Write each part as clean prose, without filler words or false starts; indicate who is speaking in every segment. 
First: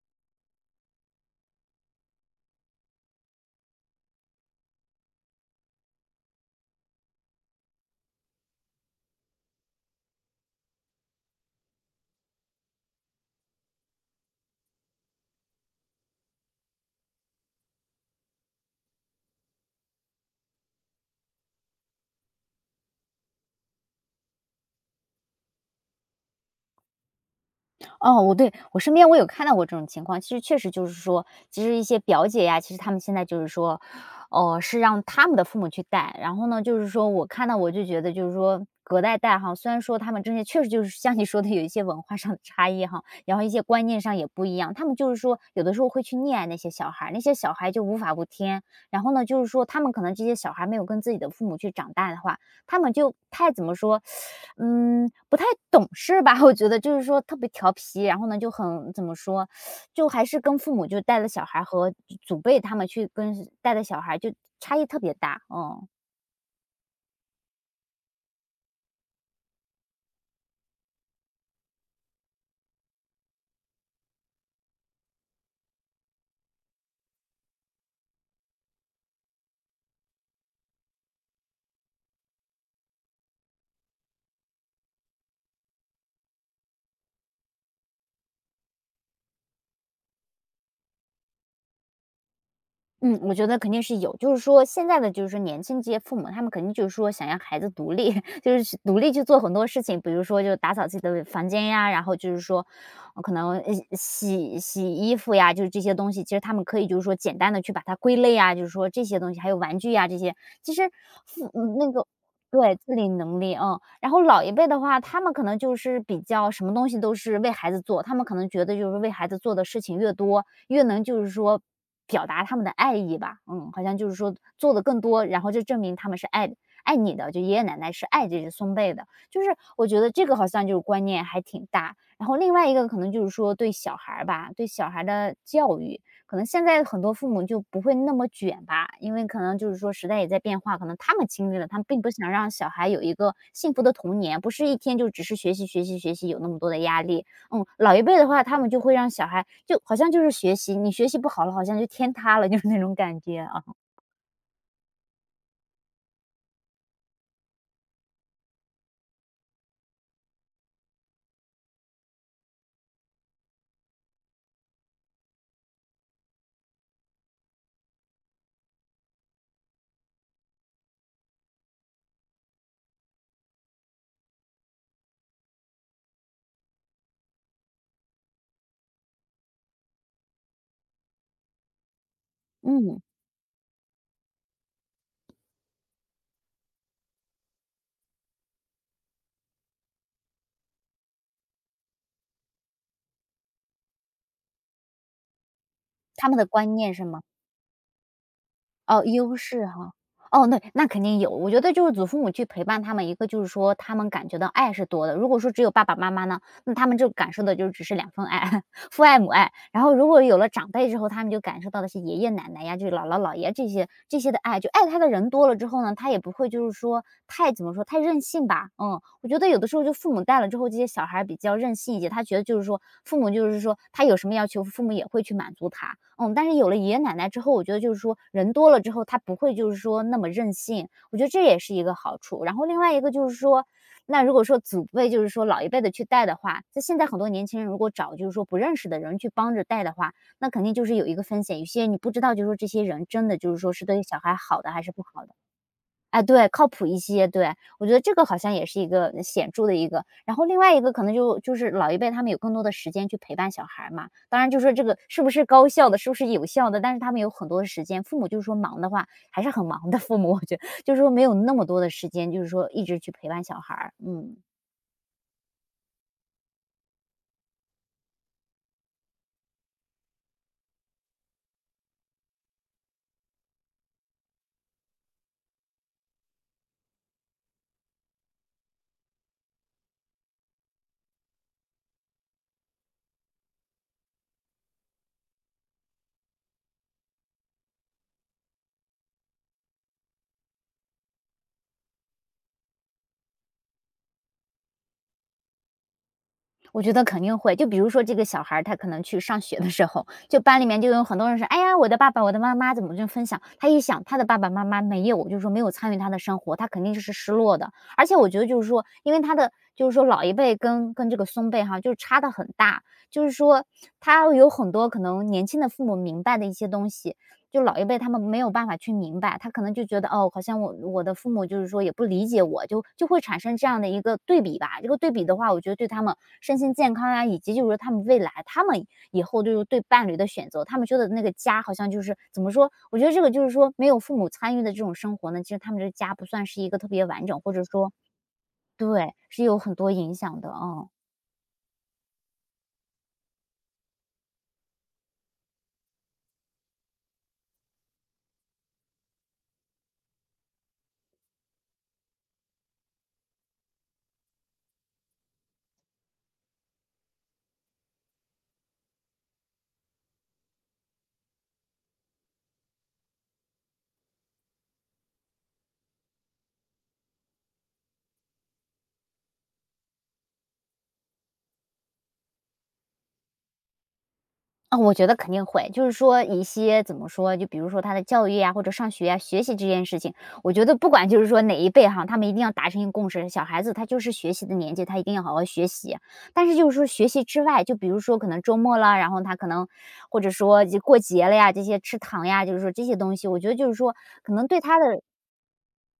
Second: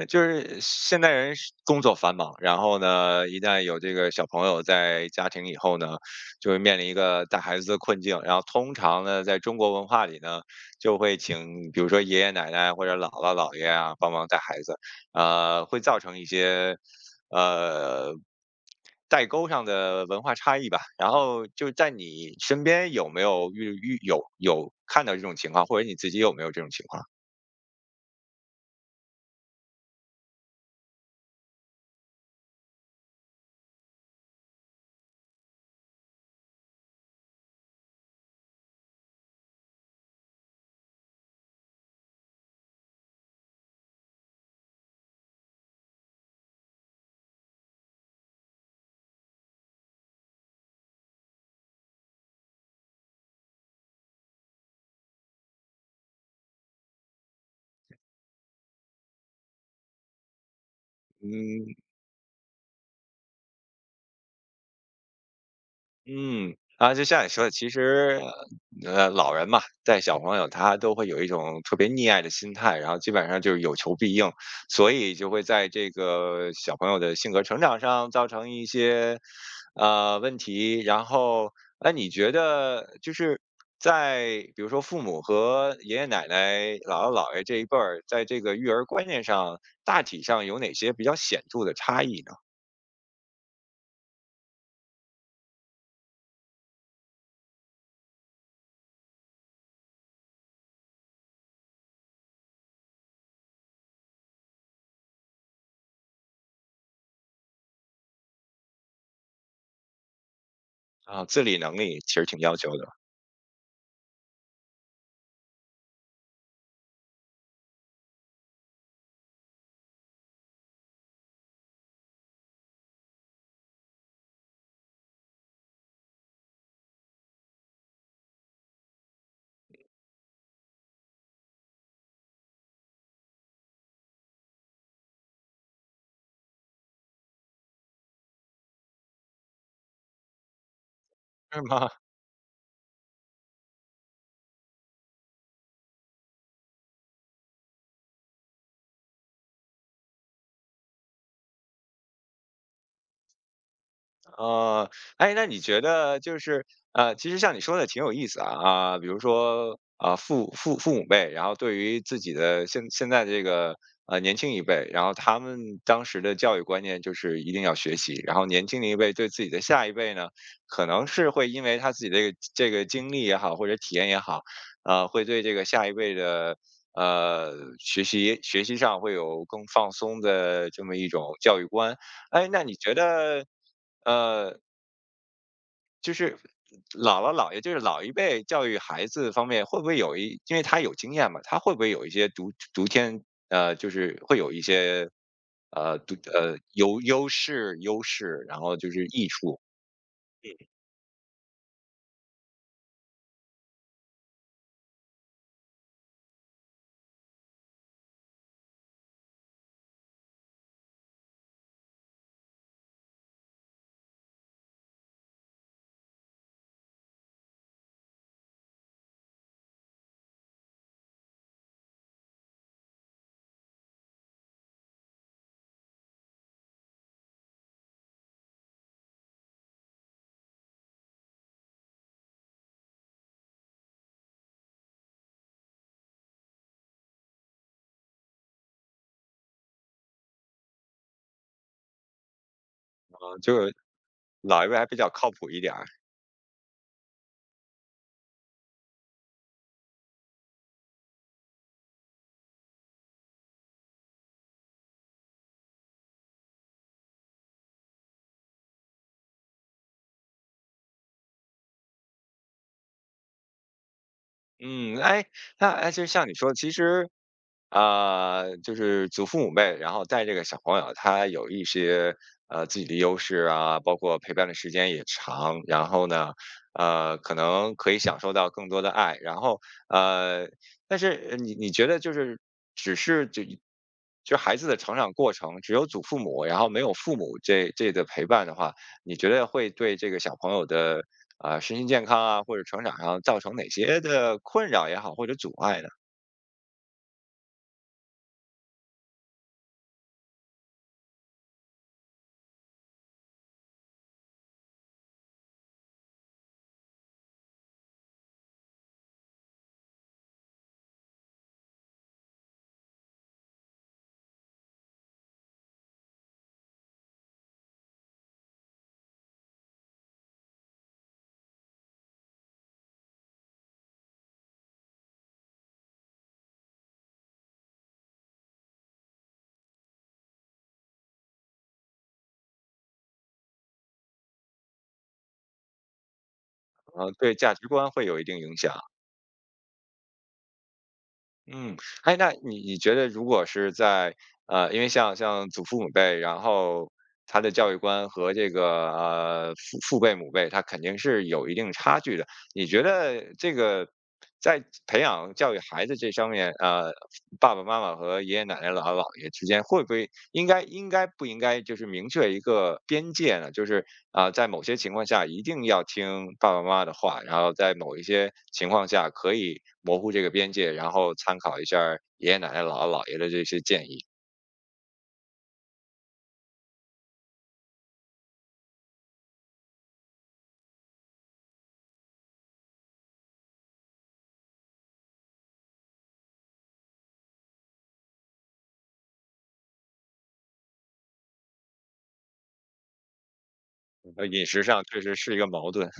Speaker 1: 那就是现代人是工作繁忙，然后呢，一旦有这个小朋友在家庭以后呢，就会面临一个带孩子的困境。然后通常呢，在中国文化里呢，就会请比如说爷爷奶奶或者姥姥姥爷啊帮忙带孩子，会造成一些呃代沟上的文化差异吧。然后就在你身边有没有遇有看到这种情况，或者你自己有没有这种情况？
Speaker 2: 哦，我对，我身边有看到过这种情况。其实确实就是说，其实一些表姐呀，其实她们现在就是说，哦，是让她们的父母去带。然后呢，就是说我看到我就觉得就是说隔代带哈，虽然说他们之间确实就是像你说的有一些文化上的差异哈，然后一些观念上也不一样，他们就是说有的时候会去溺爱那些小孩儿，那些小孩就无法无天。然后呢，就是说他们可能这些小孩没有跟自己的父母去长大的话，他们就太怎么说，不太懂事吧。我觉得就是说特别调皮，然后呢就很怎么说，就还是跟父母就带了小孩
Speaker 1: 嗯。
Speaker 2: 和祖辈他们去跟带的小孩就差异特别大，嗯。
Speaker 1: 嗯。啊，就像你说的，其实，老人嘛，带小朋友他都会有一种特别溺爱的心态，然后基本上就是有求必应，所以就会在这个小朋友的性格成长上造成一些问题。然后，那你觉得就是在比如说父母和爷爷奶奶、姥姥姥爷这一辈儿，在这个育儿观念上，大体上有哪些比较显著的差异呢？
Speaker 2: 嗯，我觉得肯定是有。就是说现在的就是说年轻这些父母，他们肯定就是说想要孩子独立，就是去独立去做很多事情，比如说就打扫自己的房间呀，然后就是说，可能洗洗衣服呀，就是这些东西，其实他们可以就是说简单的去把它归类啊，就是说这些东西，还有玩具呀这些，其实
Speaker 1: 啊，自
Speaker 2: 父
Speaker 1: 理能
Speaker 2: 嗯那
Speaker 1: 力
Speaker 2: 个
Speaker 1: 其实挺要
Speaker 2: 对
Speaker 1: 求的。
Speaker 2: 自理能力，嗯，然后老一辈的话，他们可能就是比较什么东西都是为孩子做，他们可能觉得就是为孩子做的事情越多，越能就是说表达他们的爱意吧，嗯，好像就是说做的更多，然后就证明他们是爱你的，就爷爷奶奶是爱这只松贝的。就是我觉得这个好像就是观念还挺大，然后另外一个可能就是说对小孩儿吧，对小孩的教育，可能现在很多父母就不会那么卷吧，因为可能就是说时代也在变化，可能他们 经历
Speaker 1: 是
Speaker 2: 了，他们
Speaker 1: 吗？
Speaker 2: 并不想让小孩有一个幸福的童年，不是一天就只是学习学习学习，有那么多的压力。嗯，老一辈的话，他们就会让小孩就好像就是学习，你学习不好了，好像就天塌了，就是那种感觉啊。
Speaker 1: 呃，哎，那你觉得就是，其实像你说的挺有意思啊啊，比如说啊，父母辈，然后对于自己的现在这个年轻一辈，然后他们当时的教育观念就是一定要学习，然后年轻的一辈对自己的下一辈呢，可能是会因为他自己的这个经历也好，或者体验也好，会对这个下一辈的。呃，学习学习上会有更放松的这么一种教育观。哎，那你觉
Speaker 2: 嗯，
Speaker 1: 得呃，就是姥姥姥爷，就是老一辈教育孩子方面，会不会有一，因为他有经验嘛，他会不会有一些独独天，就是会有一些
Speaker 2: 他们的观念是吗？
Speaker 1: 优势，然后就
Speaker 2: 哦，
Speaker 1: 是益
Speaker 2: 优
Speaker 1: 处。
Speaker 2: 势哈。哦，对，那肯定有。我觉得就是祖父母去陪伴他们，一个就是说他们感觉到爱是多的。如果说只有爸爸妈妈呢，那他们就感受的就只是两份爱。父爱母爱。然后如果有了长辈之后，他们就感受到的是爷爷奶奶呀，就是姥姥姥爷这些的爱，就爱他的人多了之后呢，他也不会就是说太怎么说太任性吧，嗯，我觉得有的时候就父母带了之后，这些小孩比较任性一些，他觉得就是说父母就是说他有什么要求，父母也会去满足他，嗯，但是有了爷爷奶奶之后，我觉得就是说人多了之后，他不会就是说那么任性，我觉得这也是一个好处。然后另外一个就是说，那如果说祖辈就是说老一辈的去带的话，那现在很多年轻人如果找就是说不认识的人去帮着带的话，那肯定就是有一个风险，有些你不知道，就是说这些人真的就
Speaker 1: 就
Speaker 2: 是说
Speaker 1: 是
Speaker 2: 是对小孩好
Speaker 1: 老一
Speaker 2: 的
Speaker 1: 辈
Speaker 2: 还
Speaker 1: 还
Speaker 2: 是
Speaker 1: 比
Speaker 2: 不
Speaker 1: 较
Speaker 2: 好
Speaker 1: 靠
Speaker 2: 的。
Speaker 1: 谱一点儿。
Speaker 2: 哎，对，靠谱一些，对。我觉得这个好像也是一个显著的一个，然后另外一个可能就是老一辈他们有更多的时间去陪伴小孩嘛，当然就是说这个是不是高效的，是不是有效的，但是他们有很多的时间，父母就是说忙的话还是很忙的，父母我觉得就是说没有那么多的时间，就是说一直去陪伴小孩儿，嗯。
Speaker 1: 嗯。哎，那哎，就像你说，其实啊，就是祖父母辈，然后带这个小朋友，他有一些自己的优势啊，包括陪伴的时间也长，然后呢，可能可以享受到更多的爱，然后呃，但是你觉得就是只是就就孩子的成长过程，只有祖父母，然后没有父母这陪伴的话，你觉得会对这个小朋友的身心健康啊或者成长上造成哪些的困扰也好，或者阻碍呢？
Speaker 2: 我觉得肯定会，就比如说这个小孩儿他可能去上学的时候，就班里面就有很多人说："哎呀，我的爸爸，我的妈妈怎么就分享？"他一想，他的爸爸妈妈没有，就是说没有参与他的生活，他肯定是失落的。而且我觉得就是说，因为他的就是说老一辈跟这个孙辈哈，就是差的很大，就是说他有很多可能年轻的父母明白的一些东西，就老一辈他们没有办法去明白，他可能就觉得哦，好像我的父母就是说也不理解我，就会产生这样的一个对比吧。这个对比的话，我觉得对他们身心健康啊，以及就是说他们未来，他们以后就是对伴侣的选择，他们觉得那个家好像就是怎么说？我觉得这个就是说没有父母参与的这种生活呢，其实他们这个家不算是一个特别
Speaker 1: 嗯，
Speaker 2: 完
Speaker 1: 对
Speaker 2: 整，或
Speaker 1: 价
Speaker 2: 者
Speaker 1: 值观
Speaker 2: 说
Speaker 1: 会有一定影响。
Speaker 2: 对，是有很多影响的啊，嗯。
Speaker 1: 嗯。哎，那你觉得如果是在因为像祖父母辈，然后他的教育观和这个父母辈他肯定是有一定差距的。你觉得这个在培养教育孩子这上面，爸爸妈妈和爷爷奶奶、姥姥姥爷之间，会不会应不应该就是明确一个边界呢？就是啊、在某些情况下一定要听爸爸妈妈的话，然后在某一些情况下可以模糊这个边界，然后参考一下儿爷爷奶奶、姥姥姥爷的这些建议。
Speaker 2: 啊，我觉得肯定会，就是说一些怎么说，就比如说他的教育呀，或者上学呀、学习这件事情，我觉得不管就是说哪一辈哈，他们一定要达成一个共识，小孩子他就是学习的年纪，他一定要好好学习。但是就是说学习之外，就比如说可能周末啦，然后他可能或者说就过节了呀，这些吃糖呀，就是说这些东西，我觉得就是说
Speaker 1: 呃，
Speaker 2: 可
Speaker 1: 饮
Speaker 2: 能对
Speaker 1: 食
Speaker 2: 他
Speaker 1: 上确
Speaker 2: 的
Speaker 1: 实是一个矛盾。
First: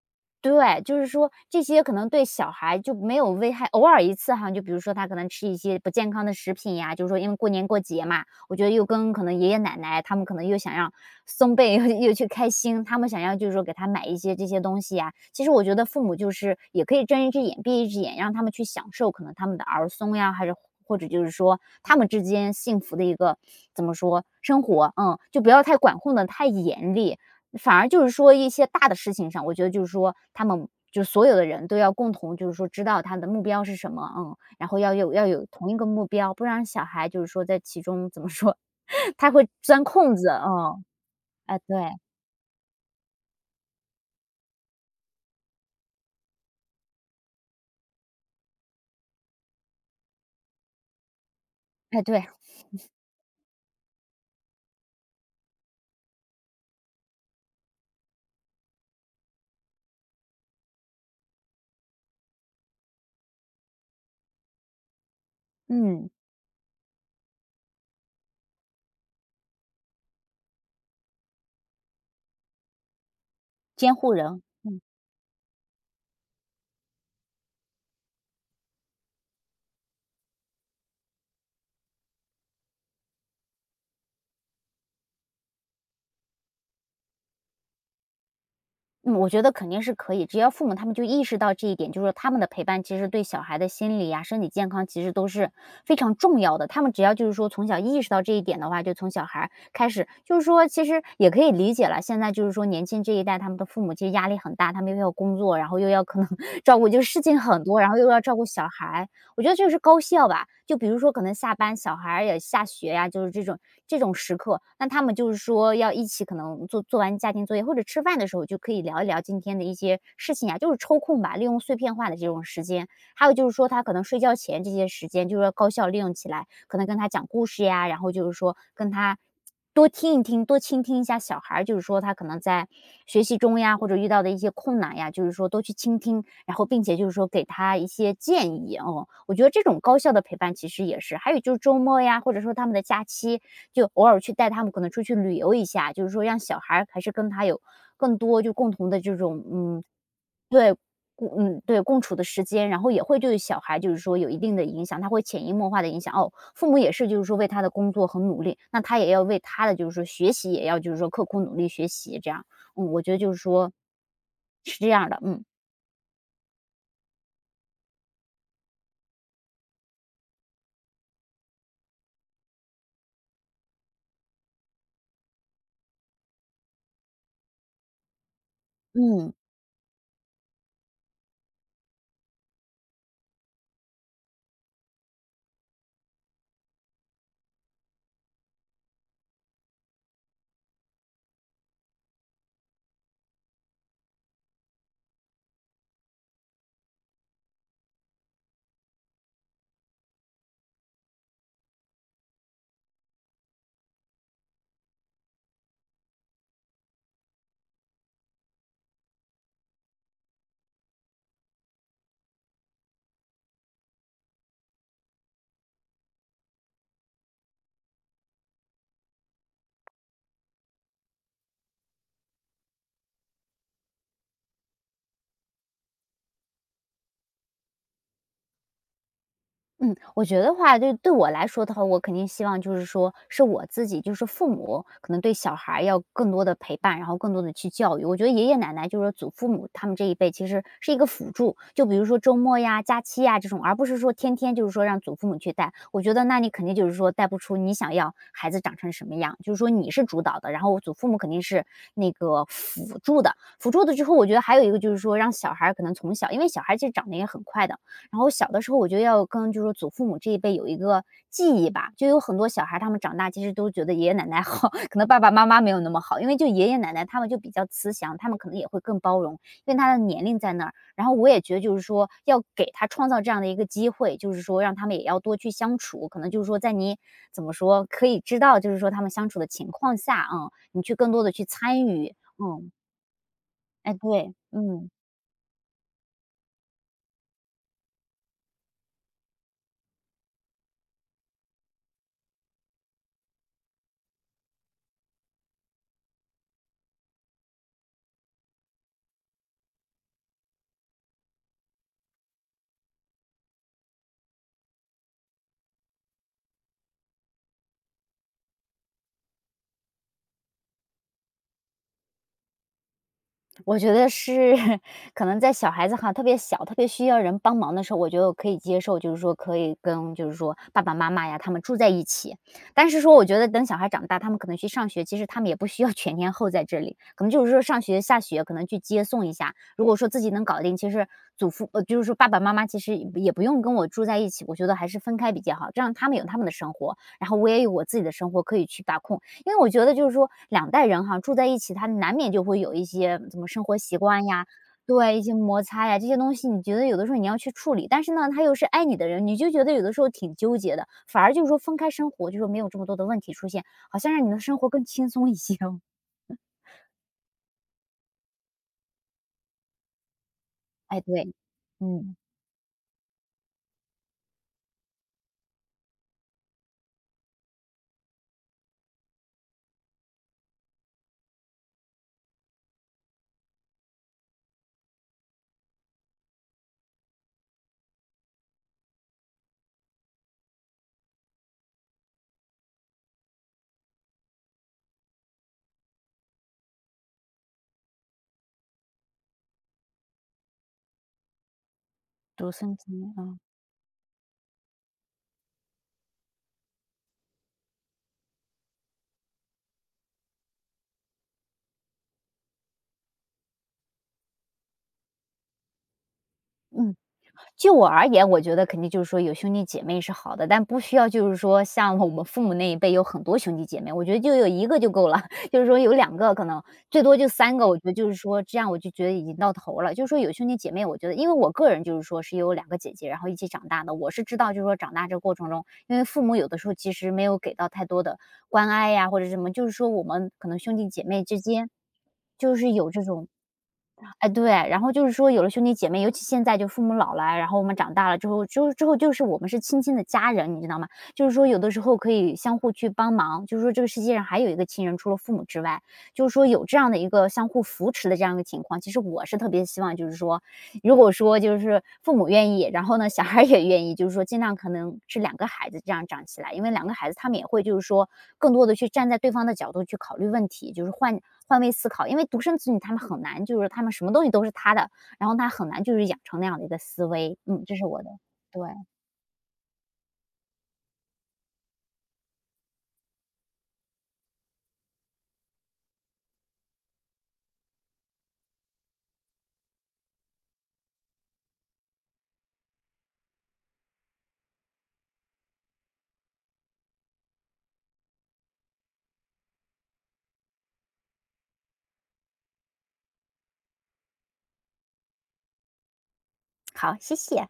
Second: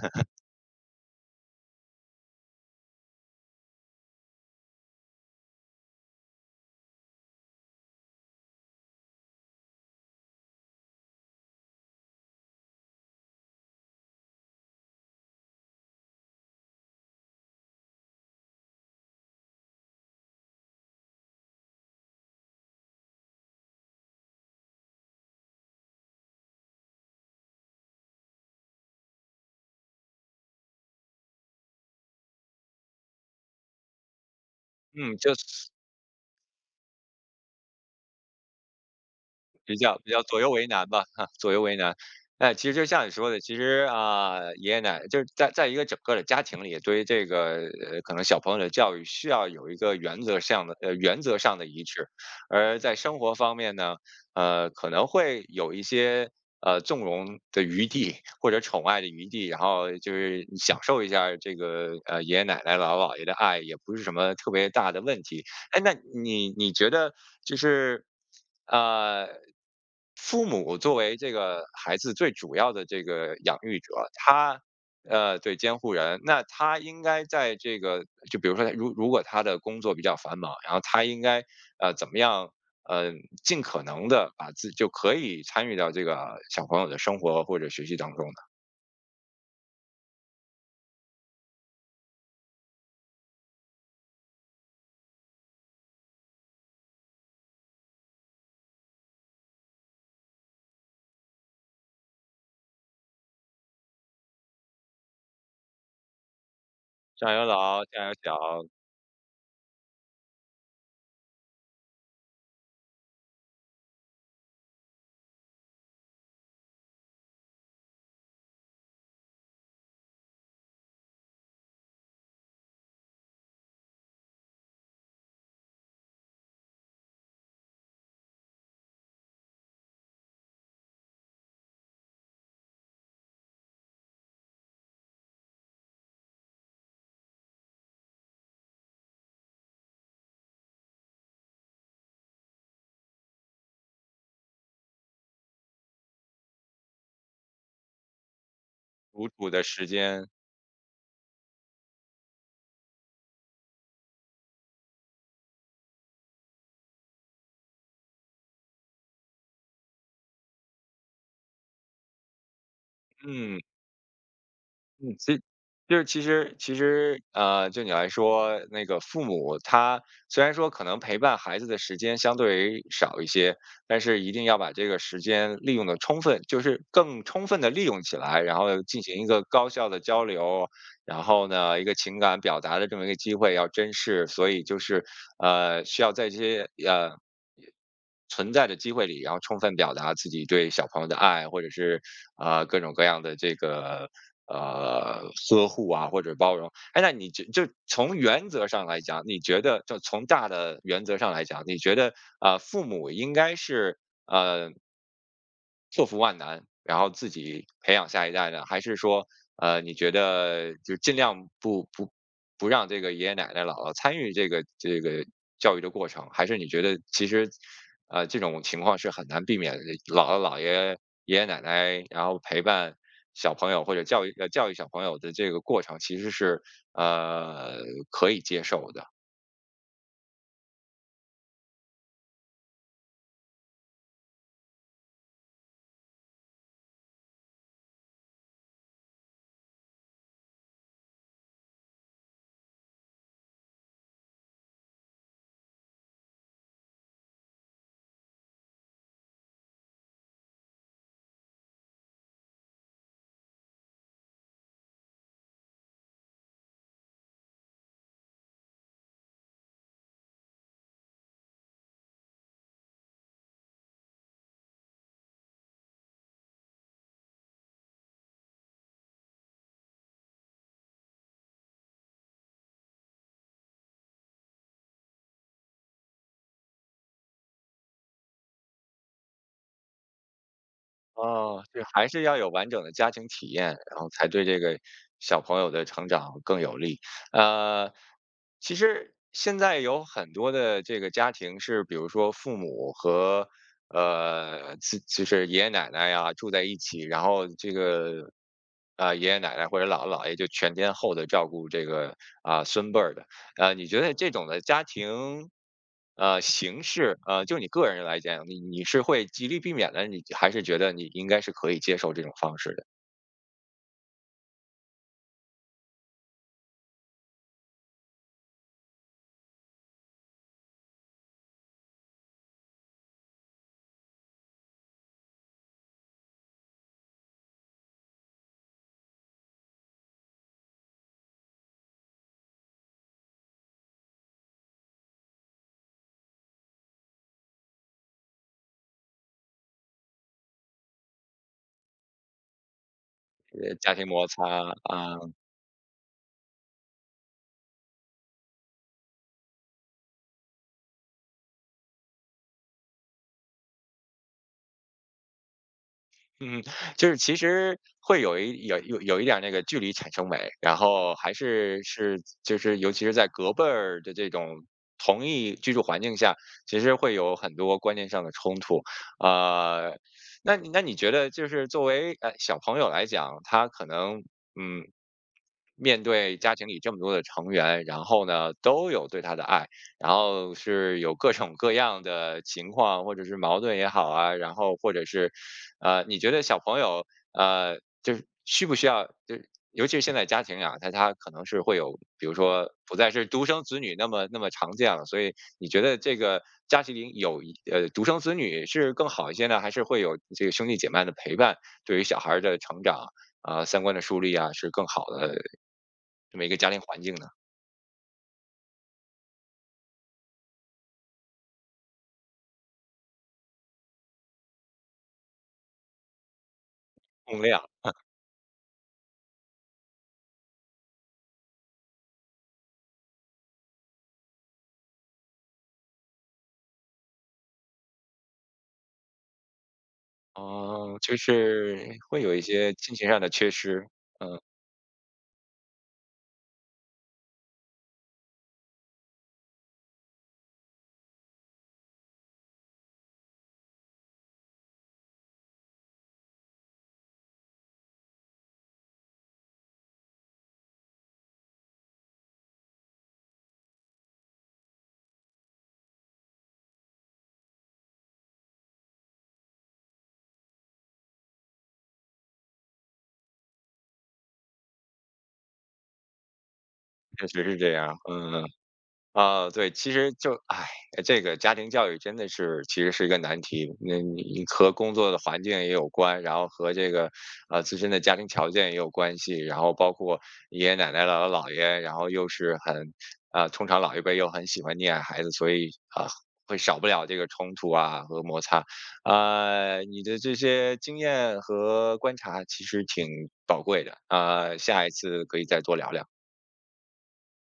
Speaker 2: 对，就是说这些可能对小孩就没有危害，偶尔一次哈，就比如说他可能吃一些不健康的食品呀，就是说因为过年过节嘛，我觉得又跟可能爷爷奶奶他们可能又想让松贝又 又去开心，他们想要就是说给他买一些这些东西呀。其实我觉得父母就是也可以睁一只眼闭一只眼，让他们去享受可能他们的儿孙呀，还是或者就是说他们之间幸福的一个怎么说生活，嗯，就不要太管控的太严厉。反而就是说一些大的事情上，我觉得就是说他们就所有的人都要共同就是说知道他的目标是什么，嗯，然后要有
Speaker 1: 嗯，
Speaker 2: 要
Speaker 1: 就
Speaker 2: 有同一个目标，不然小孩就是说在其中怎么说 他会
Speaker 1: 比
Speaker 2: 钻
Speaker 1: 较比
Speaker 2: 空
Speaker 1: 较
Speaker 2: 子，
Speaker 1: 左右为
Speaker 2: 嗯。
Speaker 1: 难吧，哈，左右
Speaker 2: 哎，
Speaker 1: 为
Speaker 2: 对，
Speaker 1: 难。哎，其实就像你说的，其实啊，爷爷奶奶就是在一个整个的家庭里，对于这个可能小朋友的教育需要有一个原则上的一
Speaker 2: 哎，
Speaker 1: 致，
Speaker 2: 对，
Speaker 1: 而在生活方面呢，可能会有一些纵容的余地或者宠爱的余地，然后就是你享受一下这个爷爷奶奶姥姥姥爷的爱，也不是什么特别大的问题。哎，那
Speaker 2: 嗯，
Speaker 1: 你觉得就是，呃，父母作为这个孩子最主要的这个养育者，
Speaker 2: 监护人，
Speaker 1: 他
Speaker 2: 嗯
Speaker 1: 对监护人，那他应该在这个，就比如说他如果他的工作比较繁忙，然后他应该怎么样？呃，尽可能的把自就可以参与到这个小朋友的生活或者学习当中呢？
Speaker 2: 嗯，我觉得肯定是可以，只要父母他们就意识到这一点，就是说他们的陪伴其实对小孩的心理呀、身体健康其实都是非常重要的。他们只要就是说从小意识到这一点的话，就从小孩儿开始，就是说其实也可以理解了。现在就是说年轻这一代，他们的父母其实压力很大，他们又要工作，然后又要可能 照顾，就是事
Speaker 1: 上
Speaker 2: 情
Speaker 1: 有
Speaker 2: 很多，
Speaker 1: 老，
Speaker 2: 然后
Speaker 1: 下
Speaker 2: 又
Speaker 1: 有
Speaker 2: 要
Speaker 1: 小。
Speaker 2: 照顾小孩，我觉得这个是高效吧。就比如说可能下班小孩儿也下学呀，就是这种时刻，那他们就是说要一起可能做完家庭作业或者吃饭的时候，就可以聊一聊今天的一些事情呀，就是抽空吧，利用碎片化的这种时间，还有就是说他可能睡觉前这些时间，就是要高效利用起来，可能跟他讲故事呀，然后就是说跟他多听一听，多倾听一下小孩儿，就是说他可能在学习中呀，或者遇到的一些困难呀，就是说多去倾听，然后并且就是说给他一些建议哦。我觉得这种高效的陪伴其实也是，还有就是周末呀，或者说他们的假期，就偶尔去带他们可能出去旅游一下，就是说让小孩儿还是跟他有更多就共同的这
Speaker 1: 独
Speaker 2: 种
Speaker 1: 处的时间。
Speaker 2: 对，共，对，共处的时间，然后也会对小孩就是说有一定的影响，他会潜移默化的影响，哦，父母也是就是说为他的工作很努力，那他也要为他的就是说学习也要就是说刻苦努力学习这样，嗯，我觉得就是
Speaker 1: 嗯。
Speaker 2: 说是这样
Speaker 1: 嗯，
Speaker 2: 的，
Speaker 1: 其
Speaker 2: 嗯，
Speaker 1: 就是其实，就你来说，那个父母他虽然说可能陪伴孩子的时间相对少一些，但是一定要把这个时间利用的充分，就是更充分的利用起来，然后进行一
Speaker 2: 嗯。
Speaker 1: 个高效的交流，然后呢，一个情感表达的这么一个机会要珍视，所以就是需要在这些存在的机会里，然后充分表达自己对小朋友的爱，或者是各种各样的这个呃呵护啊，或者包容。哎，那你就从原则上来讲，你觉得就从大的原则上来讲，你觉得啊父母应该是呃克服万难，然后自己培养下一代呢？还是说你觉得就尽量不让这个爷爷奶奶姥姥参与这个教育的过程？还是你觉得其实这种情况是很难避免的。姥姥、姥爷、爷爷奶奶，然后陪伴小朋友或者教育小朋友的这个过程，其实是呃可以接受的。
Speaker 2: 嗯，我觉得话，对我来说的话，我肯定希望就是说，是我自己，就是父母可能对小孩儿要更多的陪伴，然后更多的去教育。我觉得爷爷奶奶就是说祖父母他们这一辈其实是一个辅助，就比如说周末呀、假期呀这种，而不是说天天就是说让祖父母去带。我觉得那你肯定就是说带不出你想要孩子长成什么样，就是说你是主导的，然后祖父母肯定是那个辅助的。辅助的之后，我觉得还有一个就是说让小孩儿可能从小，因为小孩儿其实长得也很快的，然后小的时候我觉得要跟就是祖父母这一辈有一个记忆吧，就有很多小孩儿他们长大其实都觉得爷爷奶奶好，可能爸爸妈妈没有那么好，因为就爷爷奶奶他们就比较慈祥，他们可能也会更包容，因为他的年龄在那儿。然后我也觉得就是说要给他创造这样的一个机会，就是说让他们也要多去相处，可能就是说在你怎么说可以知道就是说他们相处的情况下，嗯，你去更多的去
Speaker 1: 哦，就
Speaker 2: 参
Speaker 1: 还
Speaker 2: 与，
Speaker 1: 是要有完
Speaker 2: 嗯，
Speaker 1: 整的家庭体验，
Speaker 2: 哎，
Speaker 1: 然后才
Speaker 2: 对，
Speaker 1: 对这个
Speaker 2: 嗯。
Speaker 1: 小朋友的成长更有利。呃，其实现在有很多的这个家庭是，比如说父母和就是爷爷奶奶呀住在一起，然后这个啊、爷爷奶奶或者姥姥姥爷就全天候的照顾这个啊、孙辈儿的。你觉得这种的家庭，形式，就你个人来讲，你是会极力避免的，你还是觉得你应该是可以接受这种方式的，
Speaker 2: 我觉得是 可能在小孩子哈特别小、特别需要人帮忙的时候，我觉得我可以接受，就是说可以跟就是说爸爸妈妈呀他们住在一起。但是说我觉得等小孩长大，他们可能去上学，其实他们也不需要 全天候在这里，可能就是说上学下学可能去接送一下。如果说自己能搞定，其实就是说爸爸妈妈其实也不用跟我住在一起，我觉得还是分开比较好，这样他们有他们的生活，然后我也有我自己的生活可以去把控。因为我觉得就是说两代人哈，住在一起，他难免就会有一些怎么生
Speaker 1: 呃，
Speaker 2: 活
Speaker 1: 家
Speaker 2: 习
Speaker 1: 庭
Speaker 2: 惯
Speaker 1: 摩擦
Speaker 2: 呀，
Speaker 1: 啊。
Speaker 2: 对，一些摩擦呀，这些东西你觉得有的时候你要去处理，但是呢，他又是爱你的人，你就觉得有的时候挺纠结的，反而就是说分开生活，就说没有这么多的问题出现，好像让你的生活更轻松一些哦。
Speaker 1: 嗯，就是其实会有一点儿那个距离产生美，然
Speaker 2: 哎，
Speaker 1: 后还
Speaker 2: 对，
Speaker 1: 是
Speaker 2: 嗯，
Speaker 1: 是就是尤其是在隔辈儿的这种同一居住环境下，其实会有很多观念上的冲突。呃，那你觉得就是作为小朋友来讲，他可能嗯面对家庭里这么多的成员，然后呢，都有对他的爱，然后是有各种各样的情况，或者是矛盾也好啊，然后或者是，你觉得小朋友，呃，就是需不需要，就是尤其是现在家庭啊，他可能是会有，比如
Speaker 2: 独
Speaker 1: 说
Speaker 2: 生子
Speaker 1: 不
Speaker 2: 女
Speaker 1: 再是
Speaker 2: 啊，
Speaker 1: 独生子女那么常见了，所以你觉得这个家庭里独生子女是更好一些呢，还是会有这个兄弟姐妹的陪伴，对于小孩儿的成长啊、三观的树立啊，是更好的这么一个家庭
Speaker 2: 嗯。
Speaker 1: 环境呢？
Speaker 2: 就我而言，我觉得肯定就是说有兄弟姐妹是好的，但不需要就是说像我们父母那一辈有很多兄弟姐妹，我觉得就有一个就够了，就是说有两个可能最多就
Speaker 1: 供
Speaker 2: 三
Speaker 1: 量。
Speaker 2: 个，我觉得就是说这样我就觉得已经到头了。就是说有兄弟姐妹，我觉得因为我个人就是说是有2个姐姐，然后一起长大的，我是知道就是说长大这个过程中，因为父母有的时候其实没有给到太多的关爱呀，或者什么，就是说我们可能兄弟
Speaker 1: 哦，
Speaker 2: 姐
Speaker 1: 就
Speaker 2: 妹之间
Speaker 1: 是会有一
Speaker 2: 就是
Speaker 1: 些
Speaker 2: 有
Speaker 1: 亲
Speaker 2: 这
Speaker 1: 情上
Speaker 2: 种
Speaker 1: 的缺失。
Speaker 2: 哎，
Speaker 1: 嗯，
Speaker 2: 对，然后就是说有了兄弟姐妹，尤其现在就父母老了，然后我们长大了之后，之后就是我们是亲亲的家人，你知道吗？就是说有的时候可以相互去帮忙，就是说这个世界上还有一个亲人，除了父母之外，就是说有这样的一个相互扶持的这样一个情况。其实我是特别希望，就是说如果说就是父母愿意，然后呢，小孩儿也愿意，就是说尽量可能是两个孩子这样长起来，因为两个孩子他们也会就是说更多的去站在对方的角度去考虑问题，就是换位思考。因为独生子女他们很难，就是他们什么东西都是他的，然后他很难就是养成那样的一个思
Speaker 1: 确
Speaker 2: 维。
Speaker 1: 实是
Speaker 2: 嗯，
Speaker 1: 这
Speaker 2: 这是
Speaker 1: 样。
Speaker 2: 我的，
Speaker 1: 嗯。
Speaker 2: 对，
Speaker 1: 啊，对，其实就，唉，哎这个家庭教育真的是其实是一个难题。那你和工作的环境也有关，然后和这个，自身的家庭条件也有关系，然后包括爷爷奶奶、姥姥姥爷，然后又是很，啊，通常老一辈又很喜欢溺爱孩子，所以啊，会少不了这个冲突啊和摩擦。啊，你的这些经验和观察其实挺宝贵的，啊，下一次可以再多聊聊。
Speaker 2: 好，谢谢。